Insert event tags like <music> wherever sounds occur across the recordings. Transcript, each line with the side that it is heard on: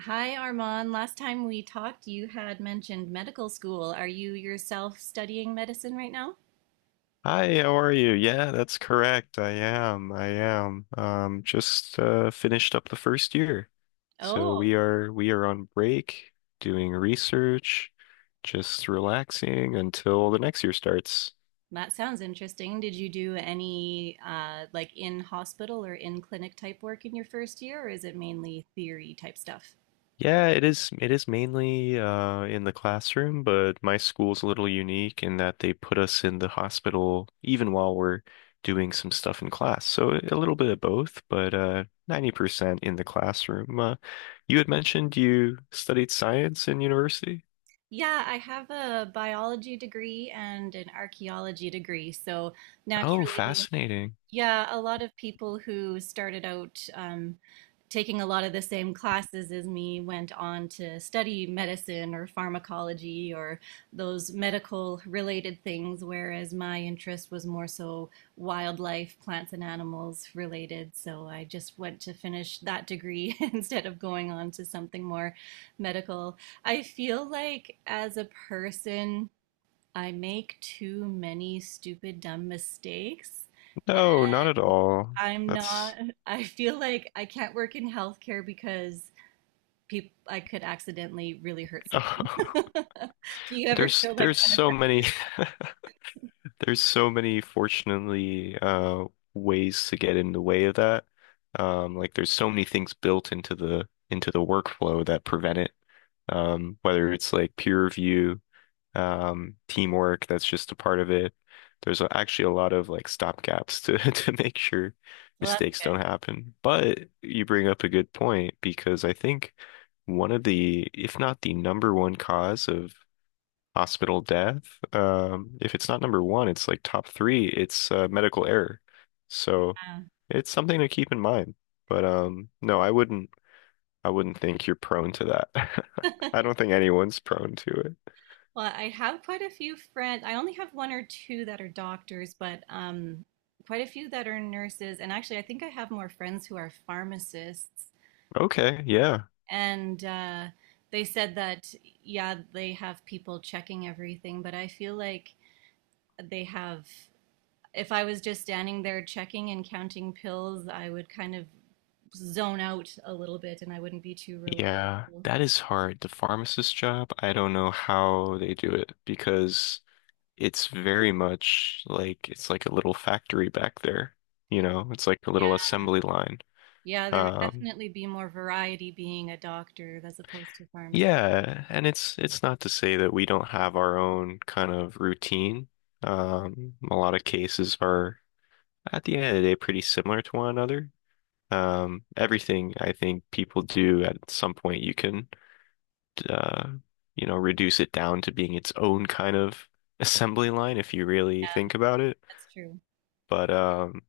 right: Hi, Armand. Last time we talked, you had mentioned medical school. Are you yourself studying medicine right now?
left: Hi, how are you? Yeah, that's correct. I am. I am. Just Finished up the first year. So
right: Oh,
left: we are on break, doing research, just relaxing until the next year starts.
right: that sounds interesting. Did you do any like in hospital or in clinic type work in your first year, or is it mainly theory type stuff?
left: Yeah, it is mainly in the classroom, but my school's a little unique in that they put us in the hospital even while we're doing some stuff in class. So a little bit of both, but 90% in the classroom. You had mentioned you studied science in university?
right: Yeah, I have a biology degree and an archaeology degree. So
left: Oh,
right: naturally,
left: fascinating.
right: yeah, a lot of people who started out taking a lot of the same classes as me went on to study medicine or pharmacology or those medical related things, whereas my interest was more so wildlife, plants, and animals related. So I just went to finish that degree <laughs> instead of going on to something more medical. I feel like as a person, I make too many stupid, dumb mistakes.
left: No, not at all.
right: I'm not,
left: That's
right: <laughs> I feel like I can't work in healthcare because people, I could accidentally really hurt someone.
left: <laughs>
right: <laughs> Do you ever feel that
left: there's
right: kind of
left: so
right: pressure?
left: many. <laughs> There's so many, fortunately, ways to get in the way of that. Like there's so many things built into the workflow that prevent it. Whether it's like peer review, teamwork, that's just a part of it. There's actually a lot of like stopgaps to <laughs> to make sure
right: Well, that's
left: mistakes don't
right: good.
left: happen. But you bring up a good point because I think one of the, if not the number one cause of hospital death. If it's not number one, it's like top three. It's medical error. So it's something to keep in mind. But no, I wouldn't. I wouldn't think you're prone to that. <laughs> I don't think anyone's prone to it.
right: Well, I have quite a few friends. I only have one or two that are doctors, but quite a few that are nurses. And actually, I think I have more friends who are pharmacists.
left: Okay, yeah.
right: And they said that, yeah, they have people checking everything, but I feel like they have, if I was just standing there checking and counting pills, I would kind of zone out a little bit and I wouldn't be too
left: Yeah,
right: reliable.
left: that is hard. The pharmacist job, I don't know how they do it because it's very much like it's like a little factory back there. You know, it's like a little
right: Yeah,
left: assembly line.
right: yeah, there would
left: Um,
right: definitely be more variety being a doctor as opposed to pharmacy.
left: Yeah, and it's not to say that we don't have our own kind of routine. A lot of cases are at the end of the day pretty similar to one another. Everything I think people do at some point you can uh, you know, reduce it down to being its own kind of <laughs> assembly line if you really
right: Yeah.
left: think about it.
right: That's true.
left: But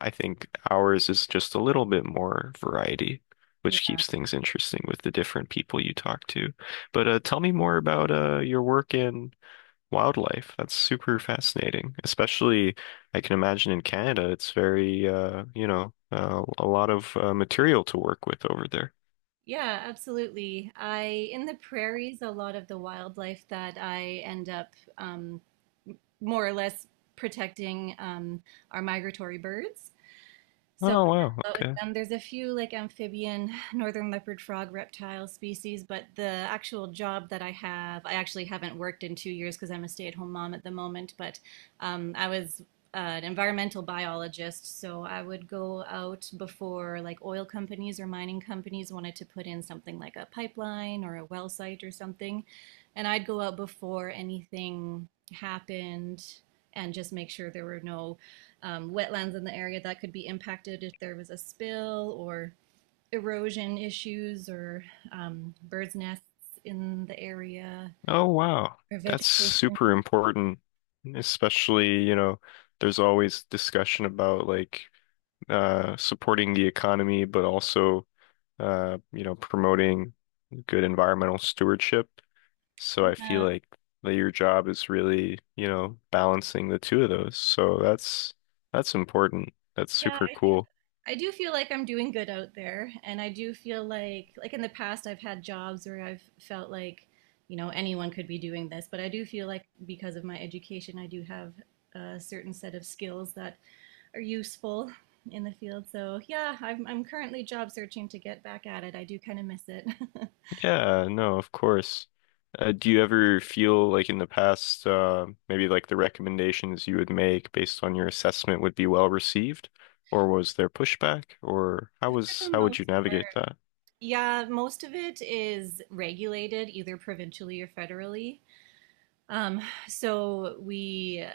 left: I think ours is just a little bit more variety, which
right: Yeah,
left: keeps things interesting with the different people you talk to. But tell me more about your work in wildlife. That's super fascinating. Especially, I can imagine in Canada, it's very, you know, a lot of material to work with over there.
right: yeah, absolutely. I in the prairies, a lot of the wildlife that I end up more or less protecting are migratory birds. So I work
left: Oh, wow.
right: a lot with
left: Okay.
right: them. There's a few like amphibian <sighs> northern leopard frog reptile species, but the actual job that I have, I actually haven't worked in 2 years because I'm a stay-at-home mom at the moment. But I was an environmental biologist, so I would go out before like oil companies or mining companies wanted to put in something like a pipeline or a well site or something, and I'd go out before anything happened and just make sure there were no wetlands in the area that could be impacted if there was a spill or erosion issues or birds' nests in the area
left: Oh, wow.
right: or
left: That's
right: vegetation.
left: super important, especially, you know, there's always discussion about like supporting the economy, but also you know, promoting good environmental stewardship. So I feel
right: Yeah.
left: like that your job is really, you know, balancing the two of those. So that's important. That's
right: Yeah,
left: super
right: I do.
left: cool.
right: I do feel like I'm doing good out there, and I do feel like in the past I've had jobs where I've felt like, you know, anyone could be doing this, but I do feel like because of my education, I do have a certain set of skills that are useful in the field. So, yeah, I'm currently job searching to get back at it. I do kind of miss it. <laughs>
left: Yeah, no, of course. Do you ever feel like in the past, maybe like the recommendations you would make based on your assessment would be well received, or was there pushback, or how
right: For
left: was
right: the
left: how would
right: most
left: you navigate
right: part.
left: that?
right: Yeah, most of it is regulated either provincially or federally. Um, so we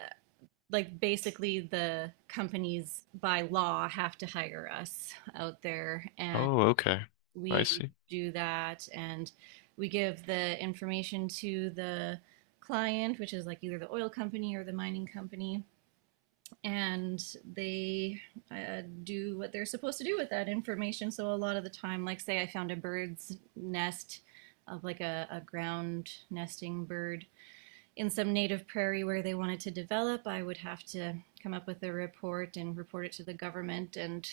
right: like basically the companies by law have to hire us out there and
left: Oh, okay. I
right: we
left: see.
right: do that and we give the information to the client which is like either the oil company or the mining company and they do what they're supposed to do with that information. So a lot of the time, like say I found a bird's nest of like a ground nesting bird in some native prairie where they wanted to develop, I would have to come up with a report and report it to the government. And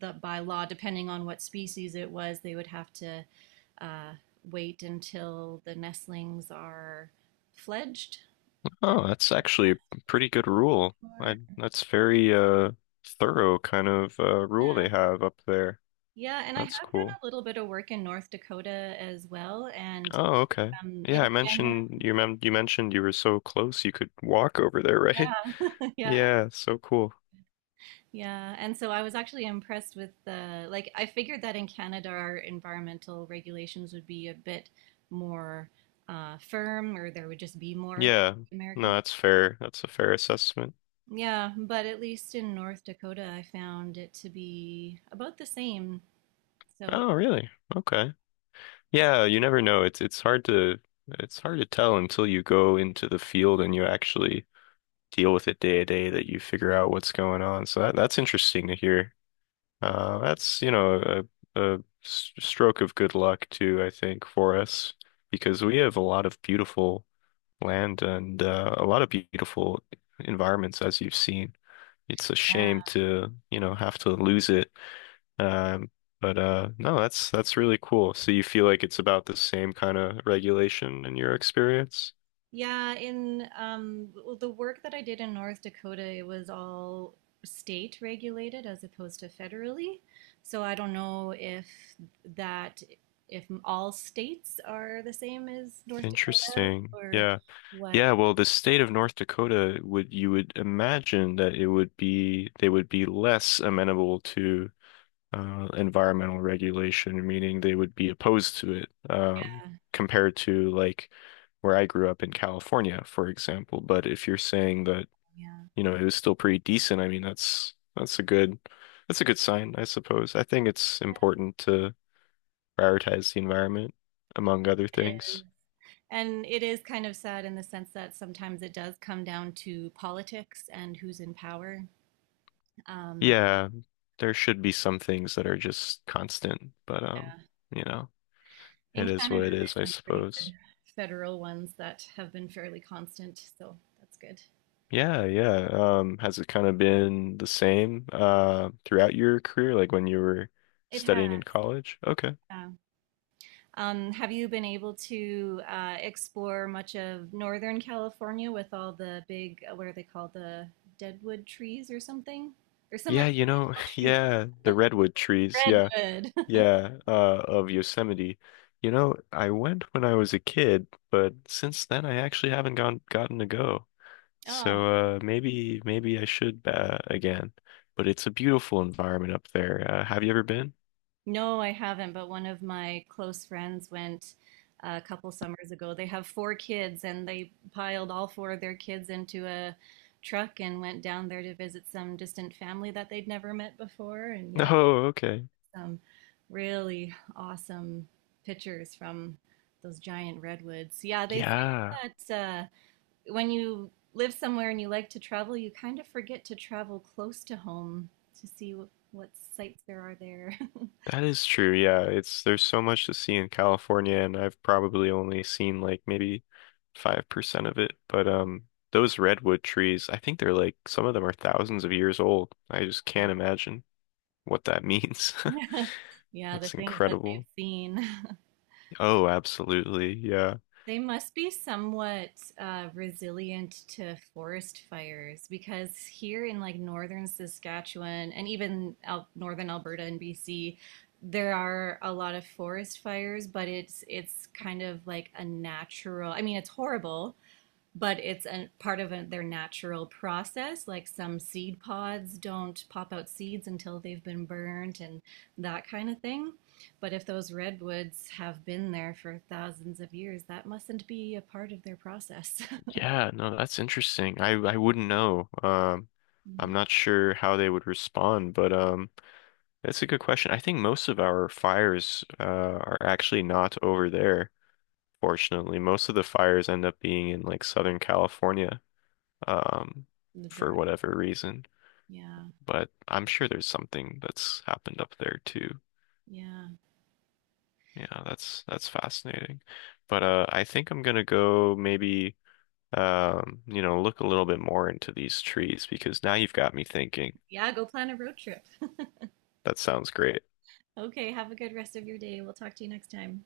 right: the, by law, depending on what species it was, they would have to uh, wait until the nestlings are fledged. And
left: Oh, that's actually
right: that
left: a
right: was
left: pretty good rule. I
right: before-
left: that's very thorough kind of rule they
right: yeah.
left: have up there.
right: Yeah, and I
left: That's
right: have done
left: cool.
right: a little bit of work in North Dakota as well. And
left: Oh, okay. Yeah,
right: in
left: I
right: general,
left: mentioned you mentioned you were so close you could walk over there, right? <laughs>
right: yeah, <laughs> yeah,
left: Yeah, so cool.
right: yeah, and so I was actually impressed with the like I figured that in Canada our environmental regulations would be a bit more firm or there would just be more
left: Yeah.
right: American.
left: No, that's fair. That's a fair assessment.
right: Yeah, but at least in North Dakota I found it to be about the same. So
left: Oh, really? Okay. Yeah, you never know. It's hard to tell until you go into the field and you actually deal with it day to day that you figure out what's going on. So that's interesting to hear. That's, you know, a stroke of good luck too, I think, for us because we have a lot of beautiful land and a lot of beautiful environments, as you've seen. It's a
right: yeah.
left: shame to, you know, have to lose it. Um, but No, that's really cool. So you feel like it's about the same kind of regulation in your experience?
right: Yeah, in well, the work that I did in North Dakota, it was all state regulated as opposed to federally. So I don't know if that, if all states are the same as North Dakota
left: Interesting.
right: or
left: Yeah.
right: what.
left: Yeah, well, the state of North Dakota would you would imagine that it would be they would be less amenable to environmental regulation, meaning they would be opposed to it
right: Uh,
left: compared to like where I grew up in California, for example. But if you're saying that,
right: yeah,
left: you know, it was still pretty decent, I mean, that's a good sign, I suppose. I think it's important to prioritize the environment among other
right: it is.
left: things.
right: And it is kind of sad in the sense that sometimes it does come down to politics and who's in power. Um,
left: Yeah, there should be some things that are just constant, but you know, it
right: in
left: is what
right: Canada,
left: it is,
right: there's
left: I
right: some pretty good
left: suppose.
right: federal ones that have been fairly constant, so that's good.
left: Yeah, yeah. Has it kind of been the same throughout your career, like when you were
right: It has.
left: studying in college? Okay.
right: Yeah. Have you been able to explore much of Northern California with all the big, what are they called, the deadwood trees or something? There's some
left: Yeah,
right: like
left: you
right: really
left: know,
right: tall
left: <laughs>
right: trees,
left: yeah, the redwood trees, yeah,
right: redwood. <laughs>
left: yeah, of Yosemite. You know, I went when I was a kid, but since then I actually haven't gone gotten to go.
right: Oh,
left: So uh, maybe I should again, but it's a beautiful environment up there. Have you ever been? <laughs>
right: no, I haven't, but one of my close friends went a couple summers ago. They have four kids, and they piled all four of their kids into a truck and went down there to visit some distant family that they'd never met before. And yeah,
left: No, okay.
right: some really awesome pictures from those giant redwoods. Yeah, they
left: Yeah,
right: say that when you live somewhere and you like to travel, you kind of forget to travel close to home to see what sights there are there. <laughs>
left: that is true. Yeah, it's there's so much to see in California, and I've probably only seen like maybe 5% of it. But those redwood trees, I think they're like some of them are thousands of years old. I just can't imagine what that means.
right: <laughs>
left: <laughs>
right: Yeah, the
left: That's
right: things that they've
left: incredible.
right: seen. <laughs>
left: Oh, absolutely. Yeah.
right: They must be somewhat resilient to forest fires because here in like northern Saskatchewan and even out northern Alberta and BC, there are a lot of forest fires, but it's kind of like a natural, I mean, it's horrible, but it's a part of a, their natural process. Like some seed pods don't pop out seeds until they've been burnt and that kind of thing. But if those redwoods have been there for thousands of years, that mustn't be a part of their process. <laughs>
left: Yeah, no, that's interesting. I wouldn't know.
right: Mm.
left: I'm not sure how they would respond, but that's a good question. I think most of our fires are actually not over there, fortunately. Most of the fires end up being in like Southern California, um,
right: The
left: for
right: dry.
left: whatever reason.
right: Yeah.
left: But I'm sure there's something that's happened up there too.
right: Yeah.
left: Yeah, that's fascinating. But I think I'm gonna go maybe. You know, look a little bit more into these trees because now you've got me thinking.
right: Yeah. Go plan a road trip.
left: That sounds great.
right: Okay. Have a good rest of your day. We'll talk to you next time.